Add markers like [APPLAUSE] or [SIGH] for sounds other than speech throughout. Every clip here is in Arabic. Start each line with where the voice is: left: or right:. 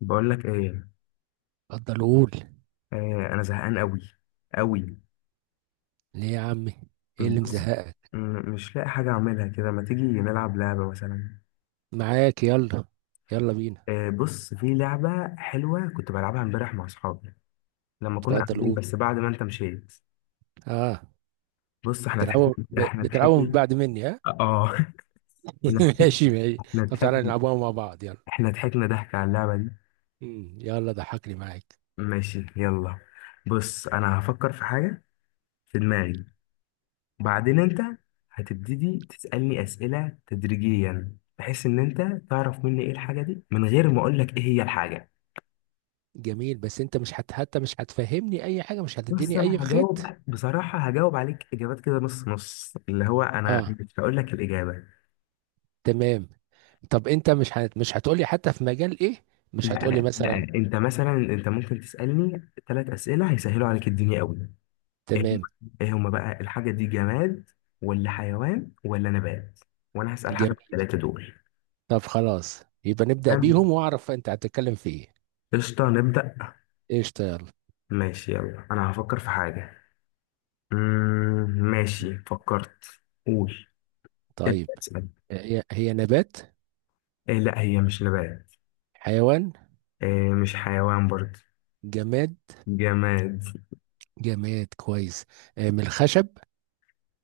left: بقول لك ايه؟
right: اتفضل قول.
left: آه، انا زهقان قوي قوي.
right: ليه يا عمي؟ ايه اللي مزهقك؟
left: مش لاقي حاجه اعملها كده، ما تيجي نلعب لعبه مثلا؟
right: معاك، يلا. يلا بينا.
left: آه بص، في لعبه حلوه كنت بلعبها امبارح مع اصحابي لما كنا
right: اتفضل
left: قاعدين،
right: قول.
left: بس بعد ما انت مشيت.
right: اه،
left: بص احنا ضحكنا احنا
right: بتلعبوا من
left: ضحكنا.
right: بعد مني، ها؟
left: اه [LAUGHS] احنا
right: [LAUGHS]
left: ضحكنا
right: ماشي ماشي.
left: احنا
right: طب تعالى
left: ضحكنا
right: نلعبوها مع بعض، يلا.
left: احنا ضحكنا ضحك على اللعبه دي.
right: يلا ضحكني معاك.
left: ماشي يلا. بص انا هفكر في حاجه في دماغي، بعدين انت هتبتدي تسألني أسئلة تدريجيا بحيث ان انت تعرف مني ايه الحاجة دي من غير ما اقول لك ايه هي الحاجة.
right: جميل، بس انت مش هت... حتى مش هتفهمني اي حاجه، مش
left: بص
right: هتديني اي
left: انا هجاوب
right: خيط.
left: بصراحة، هجاوب عليك اجابات كده نص نص، اللي هو انا
right: اه،
left: مش هقول لك الإجابة.
right: تمام. طب انت مش هتقولي حتى في مجال ايه؟ مش هتقولي
left: لا لا،
right: مثلا.
left: انت مثلا انت ممكن تسألني ثلاث أسئلة هيسهلوا عليك الدنيا قوي. ايه هم
right: تمام.
left: ايه هما بقى الحاجة دي، جماد ولا حيوان ولا نبات؟ وانا هسأل حاجة في
right: جميل.
left: الثلاثة دول.
right: طب خلاص يبقى نبدأ
left: تمام،
right: بيهم واعرف انت هتتكلم في ايه.
left: قشطة، نبدأ.
right: قشطة.
left: ماشي يلا، انا هفكر في حاجة. ماشي فكرت. قول، ابدأ
right: طيب،
left: اسأل.
right: هي نبات؟
left: إيه لا، هي مش نبات.
right: حيوان؟
left: إيه مش حيوان برضه.
right: جماد؟
left: جماد.
right: جماد، كويس. من الخشب.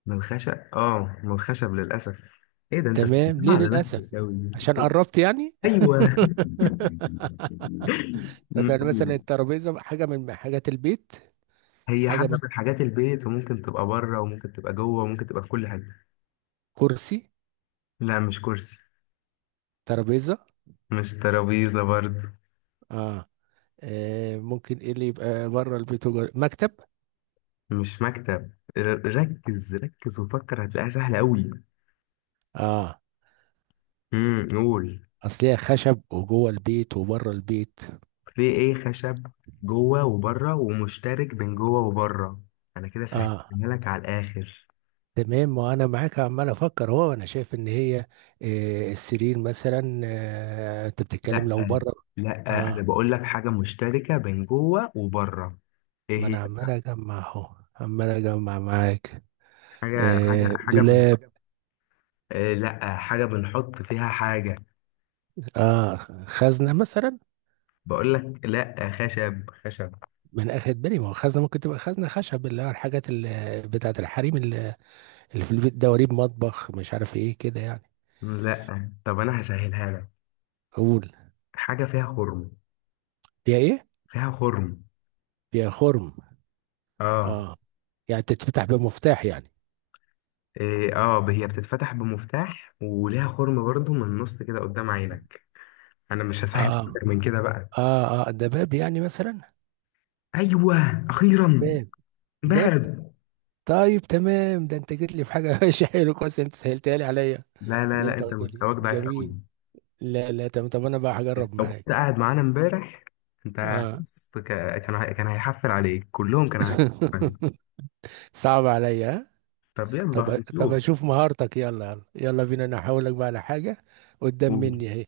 left: من الخشب، اه من الخشب للأسف. ايه ده، انت سألتها
right: تمام، ليه
left: على
right: للأسف؟
left: نفسك أوي.
right: عشان قربت يعني.
left: ايوه [LAUGHS]
right: [LAUGHS] طب يعني مثلا
left: قول.
right: الترابيزة حاجة من حاجات البيت.
left: هي
right: حاجة
left: حاجة
right: من
left: من حاجات البيت، وممكن تبقى بره وممكن تبقى جوه وممكن تبقى في كل حاجة.
right: كرسي؟
left: لا مش كرسي.
right: ترابيزة؟
left: مش ترابيزة برضه.
right: اه. آه، ممكن ايه اللي يبقى بره البيت وجوه؟ مكتب؟
left: مش مكتب. ركز ركز وفكر، هتلاقيها سهلة أوي.
right: اه،
left: قول.
right: اصل هي خشب وجوه البيت وبره البيت.
left: في ايه؟ خشب جوه وبره ومشترك بين جوه وبره. انا كده سهلتها
right: اه،
left: لك على الاخر.
right: تمام. ما انا معاك عمال افكر اهو. انا شايف ان هي... السرير مثلا. انت بتتكلم
left: لا
right: لو بره؟
left: لا،
right: اه.
left: انا بقول لك حاجه مشتركه بين جوه وبره. ايه
right: ما
left: هي؟
right: انا عمال اجمع اهو، عمال اجمع معاك.
left: حاجه حاجه حاجه بن...
right: دولاب؟
left: إيه لا، حاجه بنحط فيها حاجه.
right: اه، خزنه مثلا.
left: بقول لك لا، خشب خشب.
right: ما انا اخد بالي، ما هو خزنه ممكن تبقى خزنه خشب، اللي هو الحاجات اللي بتاعت الحريم اللي اللي في البيت، دواريب مطبخ، مش عارف ايه كده يعني.
left: لا طب انا هسهلها لك.
right: قول.
left: حاجه فيها خرم.
right: فيها ايه؟
left: فيها خرم.
right: فيها خرم.
left: اه.
right: اه. يعني تتفتح بمفتاح يعني؟
left: إيه اه، هي بتتفتح بمفتاح وليها خرم برضو من النص كده قدام عينك. انا مش هسهل
right: اه،
left: اكتر من كده بقى.
right: اه، اه، ده باب يعني مثلا.
left: ايوه اخيرا.
right: باب. باب.
left: دهب.
right: طيب تمام، ده انت جيت لي في حاجه. [LAUGHS] ماشي، حلو كويس، انت سهلتها لي عليا
left: لا لا
right: ان
left: لا،
right: انت
left: انت
right: قلت لي
left: مستواك ضعيف قوي.
right: جميل. لا لا، تمام. طب انا بقى هجرب
left: لو كنت
right: معاك.
left: قاعد معانا امبارح، انت
right: اه.
left: بص كان هيحفل عليك، كلهم كانوا هيحفل عليك.
right: [LAUGHS] صعب عليا، ها؟
left: طب يلا
right: طب طب
left: نشوف.
right: اشوف مهارتك، يلا يلا، يلا بينا. انا هقول لك بقى على حاجه قدام
left: قول.
right: مني اهي.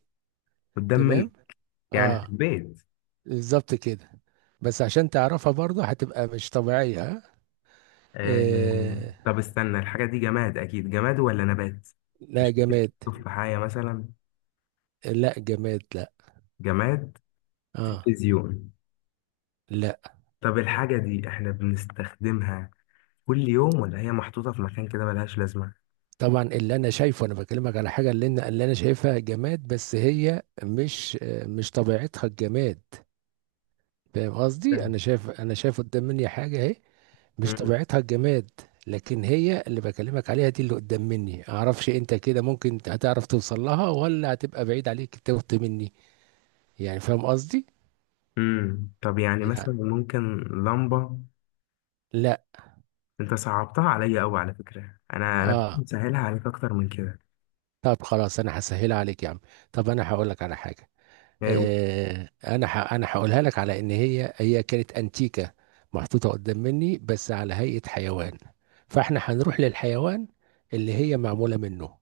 left: قدام من؟
right: تمام.
left: يعني في
right: اه،
left: البيت.
right: بالظبط كده. بس عشان تعرفها برضه هتبقى مش طبيعيه، ها.
left: آه...
right: آه.
left: طب استنى، الحاجه دي جماد اكيد، جماد ولا نبات؟
right: لا
left: مش ممكن
right: جماد،
left: تشوف في حاجه مثلا.
right: لا. جماد. لا.
left: جماد.
right: اه.
left: تلفزيون.
right: لا،
left: طب الحاجه دي احنا بنستخدمها كل يوم ولا هي محطوطه في مكان كده ملهاش لازمه؟
right: طبعا اللي انا شايفه انا بكلمك على حاجه، اللي انا اللي انا شايفها جماد بس هي مش... مش طبيعتها الجماد. فاهم قصدي؟
left: فاهم.
right: انا شايف قدام مني حاجه اهي مش
left: مم.
right: طبيعتها الجماد. لكن هي اللي بكلمك عليها دي، اللي قدام مني، اعرفش انت كده ممكن هتعرف توصل لها ولا هتبقى بعيد عليك توت مني، يعني. فاهم قصدي؟
left: مم. طب يعني
right: يعني.
left: مثلا ممكن لمبة؟
right: لا.
left: انت صعبتها عليا قوي على فكرة، انا كنت
right: اه.
left: مسهلها عليك اكتر من كده.
right: طب خلاص انا هسهلها عليك يا عم. طب انا هقول لك على حاجه.
left: يعني
right: انا هقولها لك على ان هي كانت انتيكه، محطوطه قدام مني بس على هيئه حيوان. فاحنا هنروح للحيوان اللي هي معموله منه.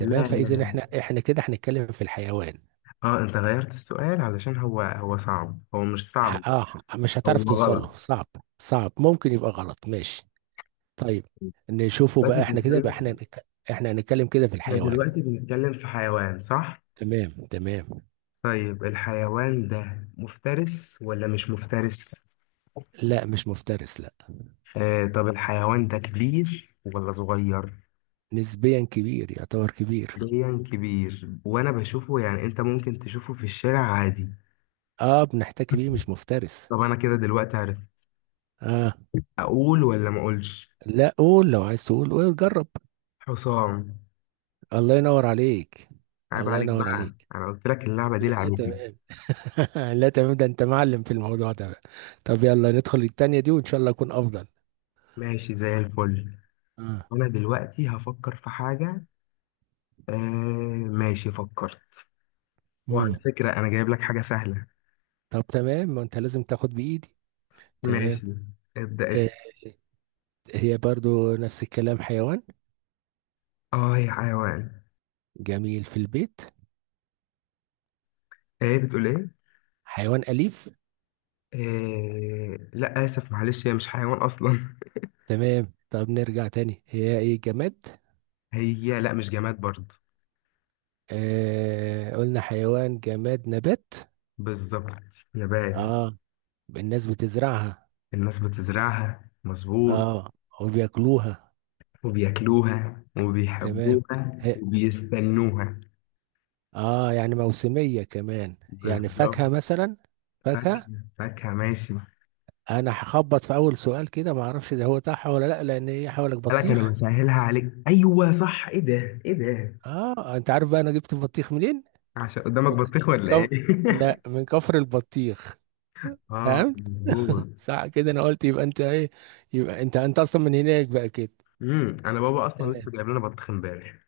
left: لا لا
right: فاذا
left: لا.
right: احنا كده هنتكلم في الحيوان.
left: اه انت غيرت السؤال، علشان هو صعب، هو مش صعب،
right: اه. مش هتعرف
left: هو
right: توصل
left: غلط.
right: له، صعب. صعب ممكن يبقى غلط، ماشي. طيب نشوفه
left: دلوقتي
right: بقى. احنا كده بقى احنا
left: بنتكلم،
right: نك- احنا هنتكلم كده في
left: احنا
right: الحيوان.
left: دلوقتي بنتكلم في حيوان صح؟
right: تمام، تمام.
left: طيب الحيوان ده مفترس ولا مش مفترس؟
right: لا، مش مفترس، لا.
left: آه طب الحيوان ده كبير ولا صغير؟
right: نسبيا كبير، يعتبر كبير.
left: حاليا كبير وانا بشوفه، يعني انت ممكن تشوفه في الشارع عادي.
right: اه بنحتكي بيه، مش مفترس.
left: طب انا كده دلوقتي عرفت.
right: اه.
left: اقول ولا ما اقولش؟
right: لا، قول لو عايز تقول، قول جرب.
left: حسام.
right: الله ينور عليك.
left: عيب
right: الله
left: عليك
right: ينور
left: بقى،
right: عليك.
left: انا قلت لك اللعبه دي
right: لا
left: لعبتنا.
right: تمام. [LAUGHS] لا تمام، ده انت معلم في الموضوع ده بقى. طب يلا ندخل التانية دي وان شاء الله اكون افضل.
left: ماشي زي الفل.
right: اه.
left: انا دلوقتي هفكر في حاجه. آه. ماشي فكرت.
right: امم.
left: وعلى فكره انا جايب لك حاجه سهله.
right: طب تمام، ما انت لازم تاخد بايدي. تمام.
left: ماشي. ابدا
right: آه.
left: اسال.
right: هي برضو نفس الكلام، حيوان.
left: اه هي حيوان.
right: جميل في البيت.
left: ايه؟ بتقول ايه؟
right: حيوان أليف.
left: آه لا اسف معلش، هي مش حيوان اصلا.
right: تمام، طب نرجع تاني، هي ايه؟ جماد؟
left: [LAUGHS] هي لا، مش جماد برضه.
right: آه قلنا حيوان، جماد، نبات.
left: بالظبط نبات.
right: اه. الناس بتزرعها.
left: الناس بتزرعها مظبوط.
right: اه، وبياكلوها.
left: وبياكلوها
right: تمام.
left: وبيحبوها
right: هي.
left: وبيستنوها.
right: اه يعني موسمية كمان. يعني
left: بالظبط.
right: فاكهة مثلا. فاكهة.
left: فاكهة، فاكهة ماشي.
right: انا هخبط في اول سؤال كده، ما اعرفش ده هو صح ولا لا، لان هي حوالك
left: قالك أنا
right: بطيخ.
left: بسهلها عليك. أيوة صح. إيه ده إيه ده؟
right: اه انت عارف بقى انا جبت البطيخ منين؟
left: عشان قدامك
right: من ك-
left: بطيخ
right: من
left: ولا
right: كف...
left: إيه؟
right: لا،
left: [LAUGHS]
right: من كفر البطيخ.
left: آه
right: فهمت؟
left: مظبوط.
right: صح كده، انا قلت يبقى انت ايه، يبقى انت اصلا من هناك بقى كده.
left: أنا بابا أصلا
right: تمام.
left: لسه جايب لنا بطيخ إمبارح.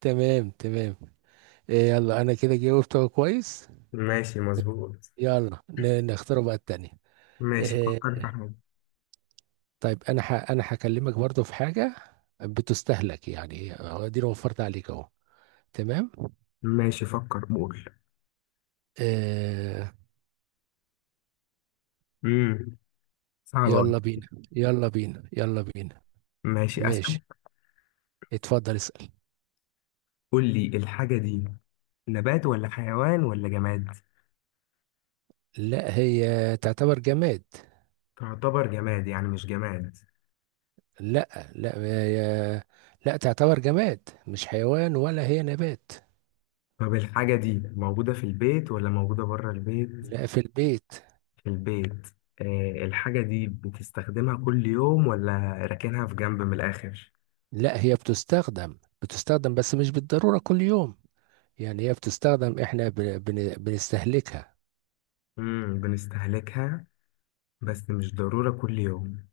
right: تمام تمام. إيه، يلا انا كده جاوبت كويس.
left: ماشي مظبوط.
right: يلا نختار بقى التانية.
left: ماشي
right: إيه،
left: فكر في حاجة.
right: طيب، انا هكلمك برضو في حاجه بتستهلك يعني، هو دي أنا وفرت عليك اهو. تمام.
left: ماشي فكر قول.
right: آه.
left: امم صعبة أوي.
right: يلا بينا يلا بينا يلا بينا.
left: ماشي أسأل.
right: ماشي. اتفضل اسأل.
left: قول لي الحاجة دي، نبات ولا حيوان ولا جماد؟
right: لا هي تعتبر جماد.
left: تعتبر جماد يعني مش جماد.
right: لا لا هي... لا تعتبر جماد، مش حيوان ولا هي نبات.
left: طب الحاجة دي موجودة في البيت ولا موجودة بره البيت؟
right: لا، في البيت.
left: في البيت. آه الحاجة دي بتستخدمها كل يوم ولا راكنها في جنب من الآخر؟
right: لا، هي بتستخدم بس مش بالضرورة كل يوم. يعني هي بتستخدم، احنا بنستهلكها.
left: بنستهلكها بس مش ضرورة كل يوم.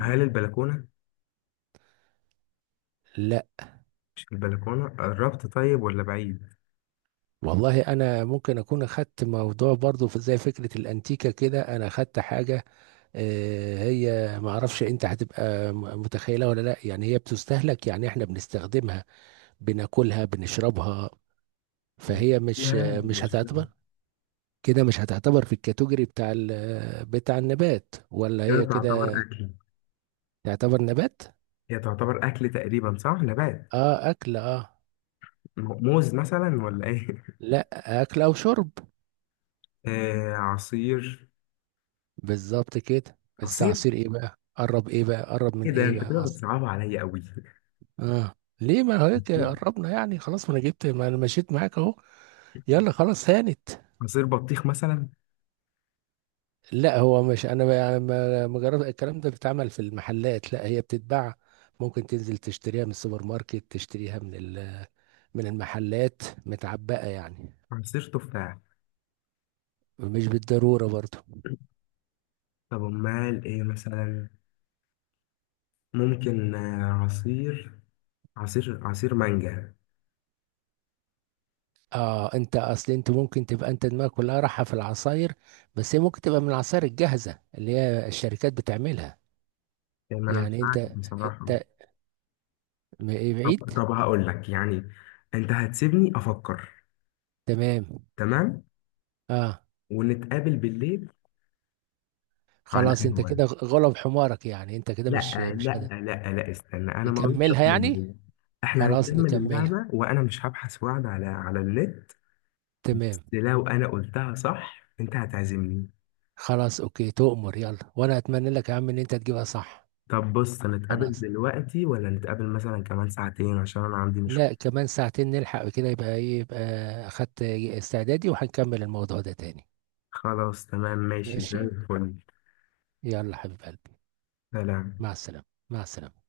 left: هل البلكونة؟
right: لا.
left: مش البلكونة، قربت طيب ولا بعيد؟
right: والله انا ممكن اكون اخدت موضوع برضو زي فكره الانتيكه كده، انا اخدت حاجه. هي ما اعرفش انت هتبقى متخيلها ولا لا. يعني هي بتستهلك، يعني احنا بنستخدمها، بناكلها، بنشربها. فهي مش...
left: لا
right: مش
left: مش.
right: هتعتبر كده، مش هتعتبر في الكاتيجوري بتاع بتاع النبات، ولا
left: هي
right: هي
left: تعتبر
right: كده.
left: أكل.
right: تعتبر نبات.
left: هي تعتبر أكل تقريبا صح؟ نبات.
right: اه، اكل، اه.
left: موز مثلا ولا إيه؟
right: لا، اكل او شرب.
left: [LAUGHS] آه عصير.
right: بالظبط كده. بس
left: عصير؟
right: عصير ايه بقى؟ قرب ايه بقى؟ قرب من
left: إيه ده،
right: ايه
left: أنت
right: بقى
left: كده
right: اصلا.
left: بتصعبها عليا أوي.
right: اه. ليه؟ ما هو هيك
left: عصير.
right: قربنا يعني خلاص. ما انا جبت، ما انا مشيت معاك اهو. يلا خلاص، هانت.
left: عصير بطيخ مثلا.
right: لا هو مش ما يعني ما جرب الكلام ده بيتعمل في المحلات. لا هي بتتباع، ممكن تنزل تشتريها من السوبر ماركت، تشتريها من من المحلات متعبئة يعني.
left: عصير تفاح.
right: مش بالضرورة برضو.
left: طب امال ايه مثلا؟ ممكن آه، عصير عصير عصير مانجا.
right: اه، انت اصل انت ممكن تبقى انت دماغك كلها رايحة في العصاير، بس هي ممكن تبقى من العصاير الجاهزة اللي هي الشركات بتعملها.
left: يعني ما انا مش
right: يعني انت
left: عارف بصراحة.
right: انت م- إيه،
left: طب
right: بعيد.
left: طب هقول لك، يعني انت هتسيبني افكر.
right: تمام.
left: تمام.
right: اه.
left: ونتقابل بالليل على
right: خلاص، انت
left: القهوة.
right: كده غلب حمارك، يعني انت كده
left: لا
right: مش
left: لا
right: قادر
left: لا لا استنى، انا ما غلطتش
right: نكملها
left: في
right: يعني.
left: الموضوع. احنا
right: خلاص
left: هنكمل
right: نكملها.
left: اللعبة وانا مش هبحث وعد على النت.
right: تمام.
left: لو انا قلتها صح انت هتعزمني.
right: خلاص، اوكي، تؤمر. يلا وانا اتمنى لك يا عم ان انت تجيبها صح.
left: طب بص، نتقابل
right: خلاص.
left: دلوقتي ولا نتقابل مثلا كمان ساعتين عشان انا عندي مشوار؟
right: لا، كمان ساعتين نلحق كده، يبقى ايه، يبقى اخدت استعدادي وهنكمل الموضوع ده تاني.
left: خلاص تمام ماشي زي
right: ماشي.
left: الفل.
right: يلا حبيب قلبي.
left: سلام.
right: مع السلامة. مع السلامة.